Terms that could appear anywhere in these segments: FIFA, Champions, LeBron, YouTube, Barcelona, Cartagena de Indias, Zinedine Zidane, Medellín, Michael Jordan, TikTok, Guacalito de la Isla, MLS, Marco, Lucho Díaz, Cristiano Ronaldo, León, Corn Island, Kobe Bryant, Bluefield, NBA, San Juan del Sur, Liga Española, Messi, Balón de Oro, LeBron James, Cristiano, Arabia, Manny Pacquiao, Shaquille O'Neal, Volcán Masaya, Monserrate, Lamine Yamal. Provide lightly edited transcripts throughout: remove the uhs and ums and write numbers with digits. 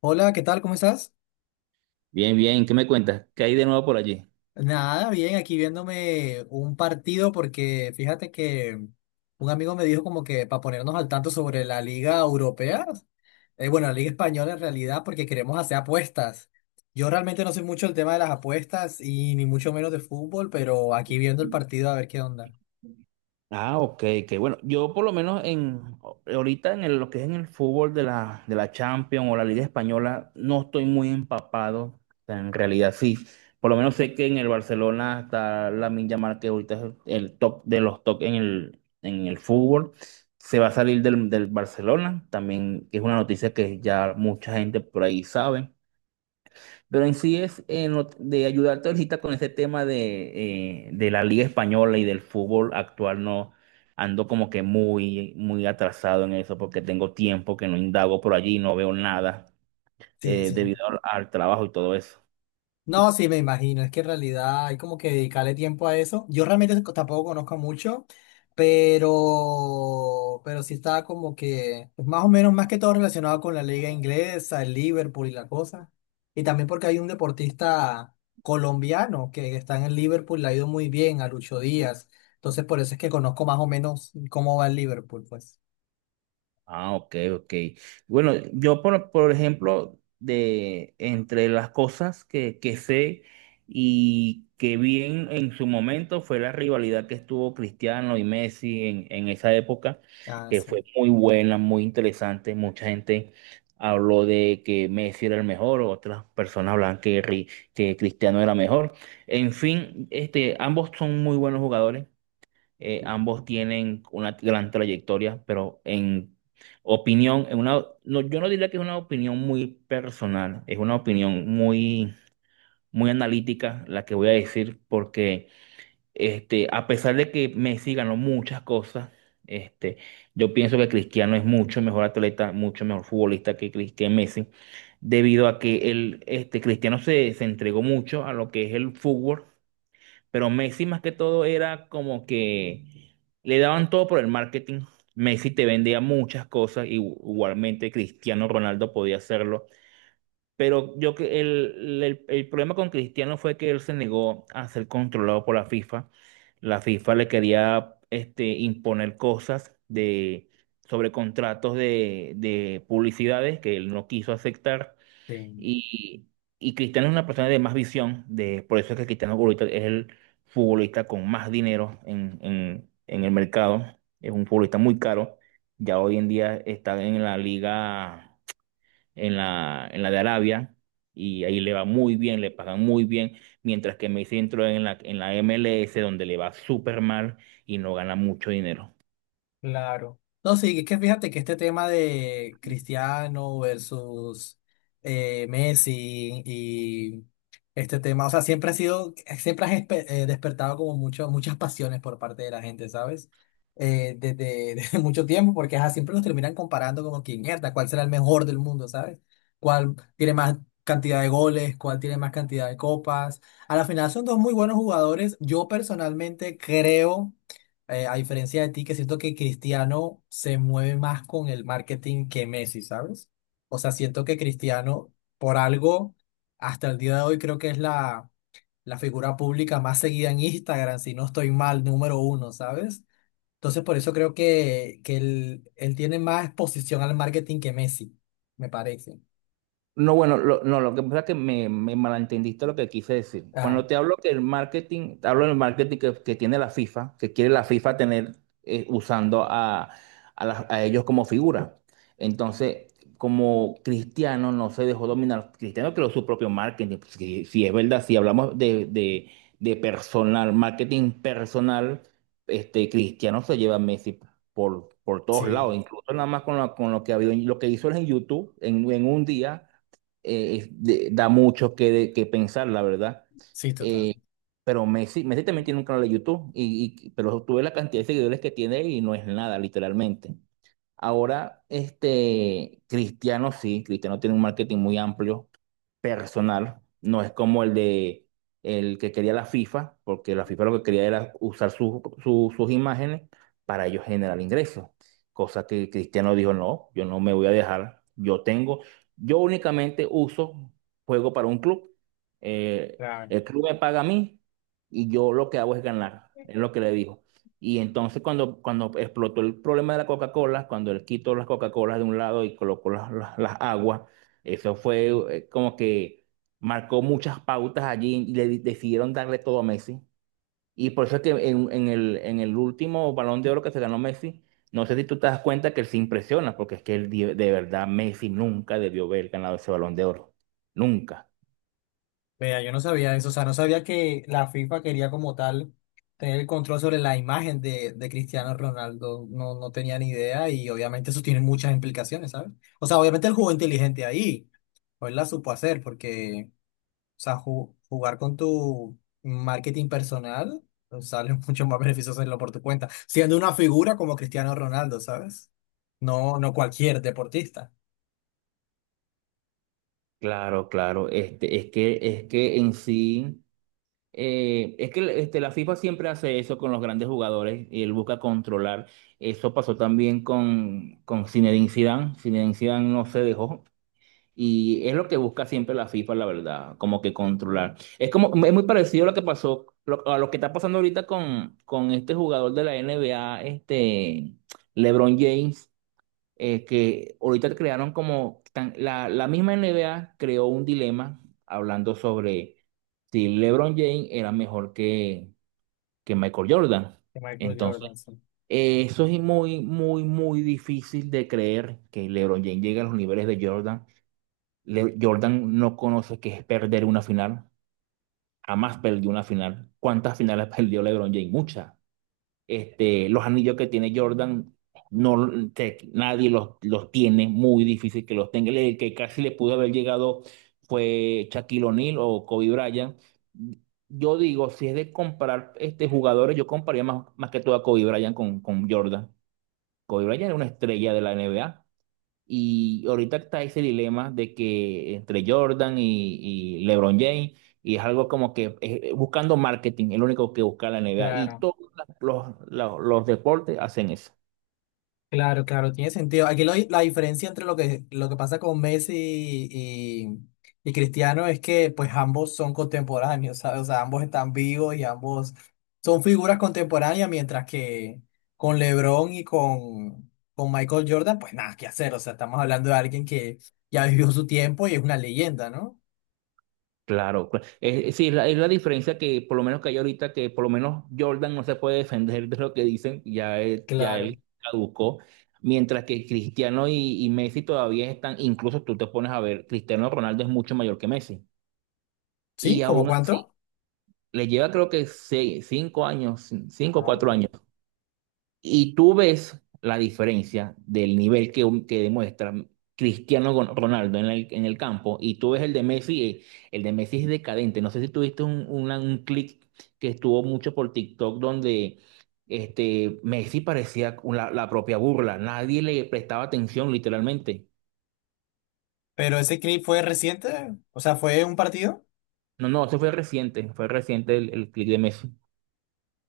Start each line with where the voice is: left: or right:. left: Hola, ¿qué tal? ¿Cómo estás?
right: Bien, bien, ¿qué me cuentas? ¿Qué hay de nuevo por allí?
left: Nada, bien, aquí viéndome un partido porque fíjate que un amigo me dijo como que para ponernos al tanto sobre la Liga Europea, bueno, la Liga Española en realidad porque queremos hacer apuestas. Yo realmente no sé mucho el tema de las apuestas y ni mucho menos de fútbol, pero aquí viendo el partido a ver qué onda.
right: Ah, ok, que bueno, yo por lo menos en ahorita en lo que es en el fútbol de la Champions o la Liga Española, no estoy muy empapado. O sea, en realidad sí. Por lo menos sé que en el Barcelona está Lamine Yamal, que ahorita es el top de los top en el fútbol. Se va a salir del Barcelona, también que es una noticia que ya mucha gente por ahí sabe. Pero en sí es en de ayudarte ahorita con ese tema de de la Liga Española y del fútbol actual, no ando como que muy atrasado en eso porque tengo tiempo que no indago por allí, no veo nada
left: Sí,
right: eh,
left: sí.
right: debido al trabajo y todo eso.
left: No, sí, me imagino. Es que en realidad hay como que dedicarle tiempo a eso. Yo realmente tampoco conozco mucho, pero sí está como que pues, más o menos, más que todo relacionado con la liga inglesa, el Liverpool y la cosa. Y también porque hay un deportista colombiano que está en el Liverpool, le ha ido muy bien a Lucho Díaz. Entonces, por eso es que conozco más o menos cómo va el Liverpool, pues.
right: Ah, ok, ok. Bueno, yo por ejemplo, de entre las cosas que sé y que vi en su momento fue la rivalidad que estuvo Cristiano y Messi en esa época,
left: Ah,
right: que
left: sí.
right: fue muy buena, muy interesante. Mucha gente habló de que Messi era el mejor, otras personas hablaban que, que Cristiano era mejor. En fin, ambos son muy buenos jugadores. Ambos tienen una gran trayectoria, pero en opinión, en una, no, yo no diría que es una opinión muy personal, es una opinión muy analítica la que voy a decir, porque a pesar de que Messi ganó muchas cosas, este, yo pienso que Cristiano es mucho mejor atleta, mucho mejor futbolista que, que Messi, debido a que el Cristiano se entregó mucho a lo que es el fútbol, pero Messi más que todo era como que le daban todo por el marketing. Messi te vendía muchas cosas, y igualmente Cristiano Ronaldo podía hacerlo. Pero yo que el problema con Cristiano fue que él se negó a ser controlado por la FIFA. La FIFA le quería imponer cosas sobre contratos de publicidades que él no quiso aceptar.
left: Sí.
right: Y, y Cristiano es una persona de más visión, de, por eso es que Cristiano ahorita es el futbolista con más dinero en el mercado. Es un futbolista muy caro. Ya hoy en día está en la liga, en en la de Arabia, y ahí le va muy bien, le pagan muy bien, mientras que Messi entró en en la MLS, donde le va súper mal y no gana mucho dinero.
left: Claro. No, sí, es que fíjate que este tema de Cristiano versus Messi y este tema, o sea, siempre ha sido, despertado como mucho, muchas pasiones por parte de la gente, ¿sabes? Desde, desde mucho tiempo, porque ajá, siempre los terminan comparando como que mierda, ¿cuál será el mejor del mundo, ¿sabes? ¿Cuál tiene más cantidad de goles? ¿Cuál tiene más cantidad de copas? A la final son dos muy buenos jugadores. Yo personalmente creo a diferencia de ti, que siento que Cristiano se mueve más con el marketing que Messi, ¿sabes? O sea, siento que Cristiano, por algo, hasta el día de hoy creo que es la figura pública más seguida en Instagram, si no estoy mal, número uno, ¿sabes? Entonces, por eso creo que, él tiene más exposición al marketing que Messi, me parece.
right: No, bueno, no, lo que pasa es que me malentendiste lo que quise decir.
left: Ah,
right: Cuando te hablo que el marketing, te hablo del marketing que tiene la FIFA, que quiere la FIFA tener usando a a ellos como figura. Entonces, como Cristiano no se dejó dominar, Cristiano creó su propio marketing. Pues, si, si es verdad, si hablamos de personal, marketing personal, Cristiano se lleva a Messi por todos lados,
left: sí,
right: incluso nada más con, con lo que ha habido en- lo que hizo él en YouTube en un día de- da mucho que, de- que pensar, la verdad.
left: sí, total.
right: Eh, pero Messi también tiene un canal de YouTube, pero tú ves la cantidad de seguidores que tiene y no es nada, literalmente. Ahora, Cristiano sí, Cristiano tiene un marketing muy amplio, personal, no es como el de el que quería la FIFA, porque la FIFA lo que quería era usar sus imágenes para ellos generar ingresos, cosa que Cristiano dijo, no, yo no me voy a dejar, yo tengo, yo únicamente uso, juego para un club,
left: Claro.
right: el club me paga a mí y yo lo que hago es ganar, es lo que le dijo. Y entonces cuando explotó el problema de la Coca-Cola, cuando él quitó las Coca-Colas de un lado y colocó las aguas, eso fue como que marcó muchas pautas allí y le decidieron darle todo a Messi. Y por eso es que en el último Balón de Oro que se ganó Messi, no sé si tú te das cuenta que él se impresiona, porque es que él, di- de verdad Messi nunca debió haber ganado ese Balón de Oro. Nunca.
left: Vea, yo no sabía eso, o sea, no sabía que la FIFA quería como tal tener el control sobre la imagen de Cristiano Ronaldo, no, no tenía ni idea y obviamente eso tiene muchas implicaciones, ¿sabes? O sea, obviamente él jugó inteligente ahí, o él la supo hacer, porque, o sea, jugar con tu marketing personal pues, sale mucho más beneficioso hacerlo por tu cuenta, siendo una figura como Cristiano Ronaldo, ¿sabes? No, no cualquier deportista.
right: Claro, claro. Es que en sí, es que la FIFA siempre hace eso con los grandes jugadores y él busca controlar. Eso pasó también con Zinedine Zidane. Zinedine Zidane no se dejó. Y es lo que busca siempre la FIFA, la verdad, como que controlar. Es como, es muy parecido a lo que pasó, a lo que está pasando ahorita con este jugador de la NBA, LeBron James, que ahorita crearon como, la misma NBA creó un dilema hablando sobre si LeBron James era mejor que Michael Jordan.
left: De Michael
right: Entonces,
left: Jordan, sí.
right: eso es muy difícil de creer que LeBron James llegue a los niveles de Jordan. Jordan no conoce qué es perder una final. Jamás perdió una final. ¿Cuántas finales perdió LeBron James? Muchas. Los anillos que tiene Jordan, no, nadie los tiene. Muy difícil que los tenga. El que casi le pudo haber llegado fue Shaquille O'Neal o Kobe Bryant. Yo digo, si es de comparar jugadores, yo compararía más que todo a Kobe Bryant con Jordan. Kobe Bryant era una estrella de la NBA. Y ahorita está ese dilema de que entre Jordan y LeBron James, y es algo como que buscando marketing, el único que busca la NBA. Y
left: Claro,
right: todos los deportes hacen eso.
left: claro, claro, tiene sentido. Aquí la diferencia entre lo que pasa con Messi y, y Cristiano es que pues ambos son contemporáneos, ¿sabes? O sea, ambos están vivos y ambos son figuras contemporáneas, mientras que con LeBron y con Michael Jordan, pues nada, que hacer? O sea, estamos hablando de alguien que ya vivió su tiempo y es una leyenda, ¿no?
right: Claro, sí, es es la diferencia que por lo menos que hay ahorita, que por lo menos Jordan no se puede defender de lo que dicen, ya, ya
left: Claro.
right: él caducó. Mientras que Cristiano y Messi todavía están, incluso tú te pones a ver, Cristiano Ronaldo es mucho mayor que Messi.
left: ¿Sí?
right: Y
left: ¿Cómo
right: aún así
left: cuánto?
right: le lleva creo que seis, cinco años, cinco o
left: Ah,
right: cuatro
left: ok.
right: años. Y tú ves la diferencia del nivel que demuestra Cristiano Ronaldo en el campo y tú ves el de Messi es decadente. No sé si tuviste un, un clip que estuvo mucho por TikTok donde Messi parecía la propia burla, nadie le prestaba atención literalmente.
left: Pero ese clip fue reciente, o sea, fue un partido.
right: No, no, eso fue reciente el clip de Messi.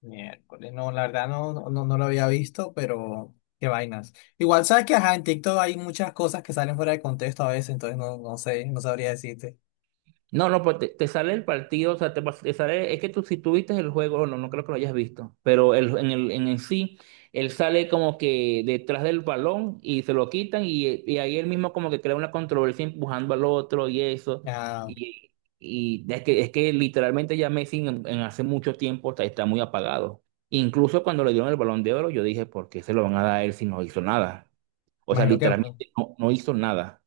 left: Miércoles, no, la verdad no, no, no lo había visto, pero qué vainas. Igual sabes que ajá, en TikTok hay muchas cosas que salen fuera de contexto a veces, entonces no, no sé, no sabría decirte.
right: No, no, pues te sale el partido, o sea, te, te sale, es que tú si tuviste el juego, no, no creo que lo hayas visto, pero el, en el sí, él sale como que detrás del balón y se lo quitan y ahí él mismo como que crea una controversia empujando al otro y eso,
left: Ah,
right: y, y es que literalmente ya Messi en hace mucho tiempo está muy apagado. Incluso cuando le dieron el Balón de Oro, yo dije, ¿por qué se lo van a dar a él si no hizo nada? O sea,
left: imagino que
right: literalmente no, no hizo nada.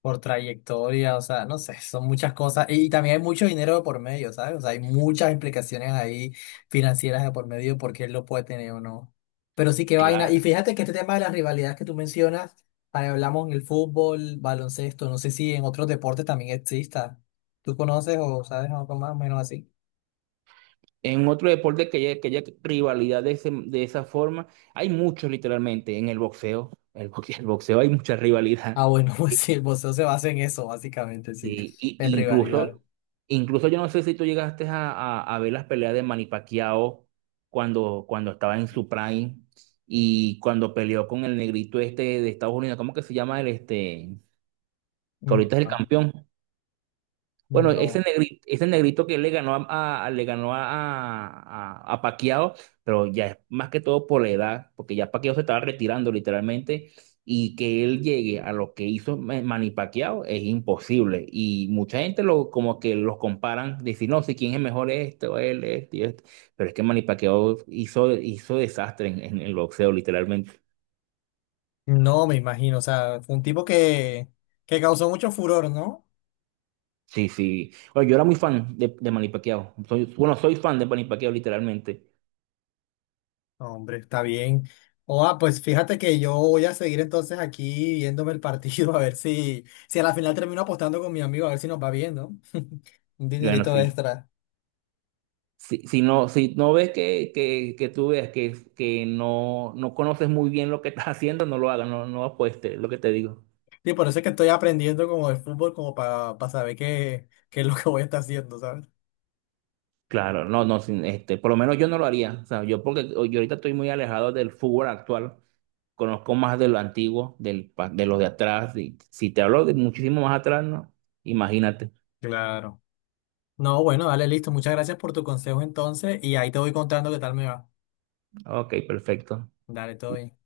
left: por trayectoria, o sea, no sé, son muchas cosas. Y también hay mucho dinero de por medio, ¿sabes? O sea, hay muchas implicaciones ahí financieras de por medio porque él lo puede tener o no. Pero sí, que vaina. Y
right: Claro.
left: fíjate que este tema de las rivalidades que tú mencionas, ahí hablamos en el fútbol, baloncesto, no sé si en otros deportes también exista. ¿Tú conoces o sabes algo más o menos así?
right: En otro deporte que haya rivalidad de, de esa forma, hay muchos literalmente en el boxeo. El boxeo, el boxeo hay mucha rivalidad.
left: Ah, bueno, pues sí, el boxeo se basa en eso, básicamente, sí, en
right: Y
left: rivalidad.
right: incluso, incluso yo no sé si tú llegaste a ver las peleas de Manny Pacquiao cuando estaba en su prime y cuando peleó con el negrito este de Estados Unidos, ¿cómo que se llama el este? Que
left: Mm.
right: ahorita es el campeón. Bueno,
left: No.
right: ese negrito que le ganó le ganó a Pacquiao, pero ya es más que todo por la edad, porque ya Pacquiao se estaba retirando literalmente, y que él llegue a lo que hizo Manny Pacquiao es imposible. Y mucha gente lo, como que los comparan, decir, no, si quién es mejor esto, él, este y esto. Pero es que Manny Pacquiao hizo desastre en el boxeo, literalmente.
left: No, me imagino, o sea, fue un tipo que causó mucho furor, ¿no?
right: Sí, sí. Bueno, yo era muy fan de Manny Pacquiao. Soy, bueno, soy fan de Manny Pacquiao, literalmente.
left: Hombre, está bien. O, ah, pues fíjate que yo voy a seguir entonces aquí viéndome el partido, a ver si, si a la final termino apostando con mi amigo, a ver si nos va bien, ¿no? Un
right: Bueno,
left: dinerito
right: sí.
left: extra.
right: Si, si no, si no ves que tú veas que no, no conoces muy bien lo que estás haciendo, no lo hagas, no, no apuestes, lo que te digo.
left: Sí, por eso es que estoy aprendiendo como de fútbol, como para saber qué, qué es lo que voy a estar haciendo, ¿sabes?
right: Claro, no, no, por lo menos yo no lo haría. O sea, yo porque yo ahorita estoy muy alejado del fútbol actual, conozco más de lo antiguo, del, de los de atrás. Y si te hablo de muchísimo más atrás, no, imagínate.
left: Claro. No, bueno, dale, listo. Muchas gracias por tu consejo entonces y ahí te voy contando qué tal me va.
right: Ok, perfecto.
left: Dale, todo bien.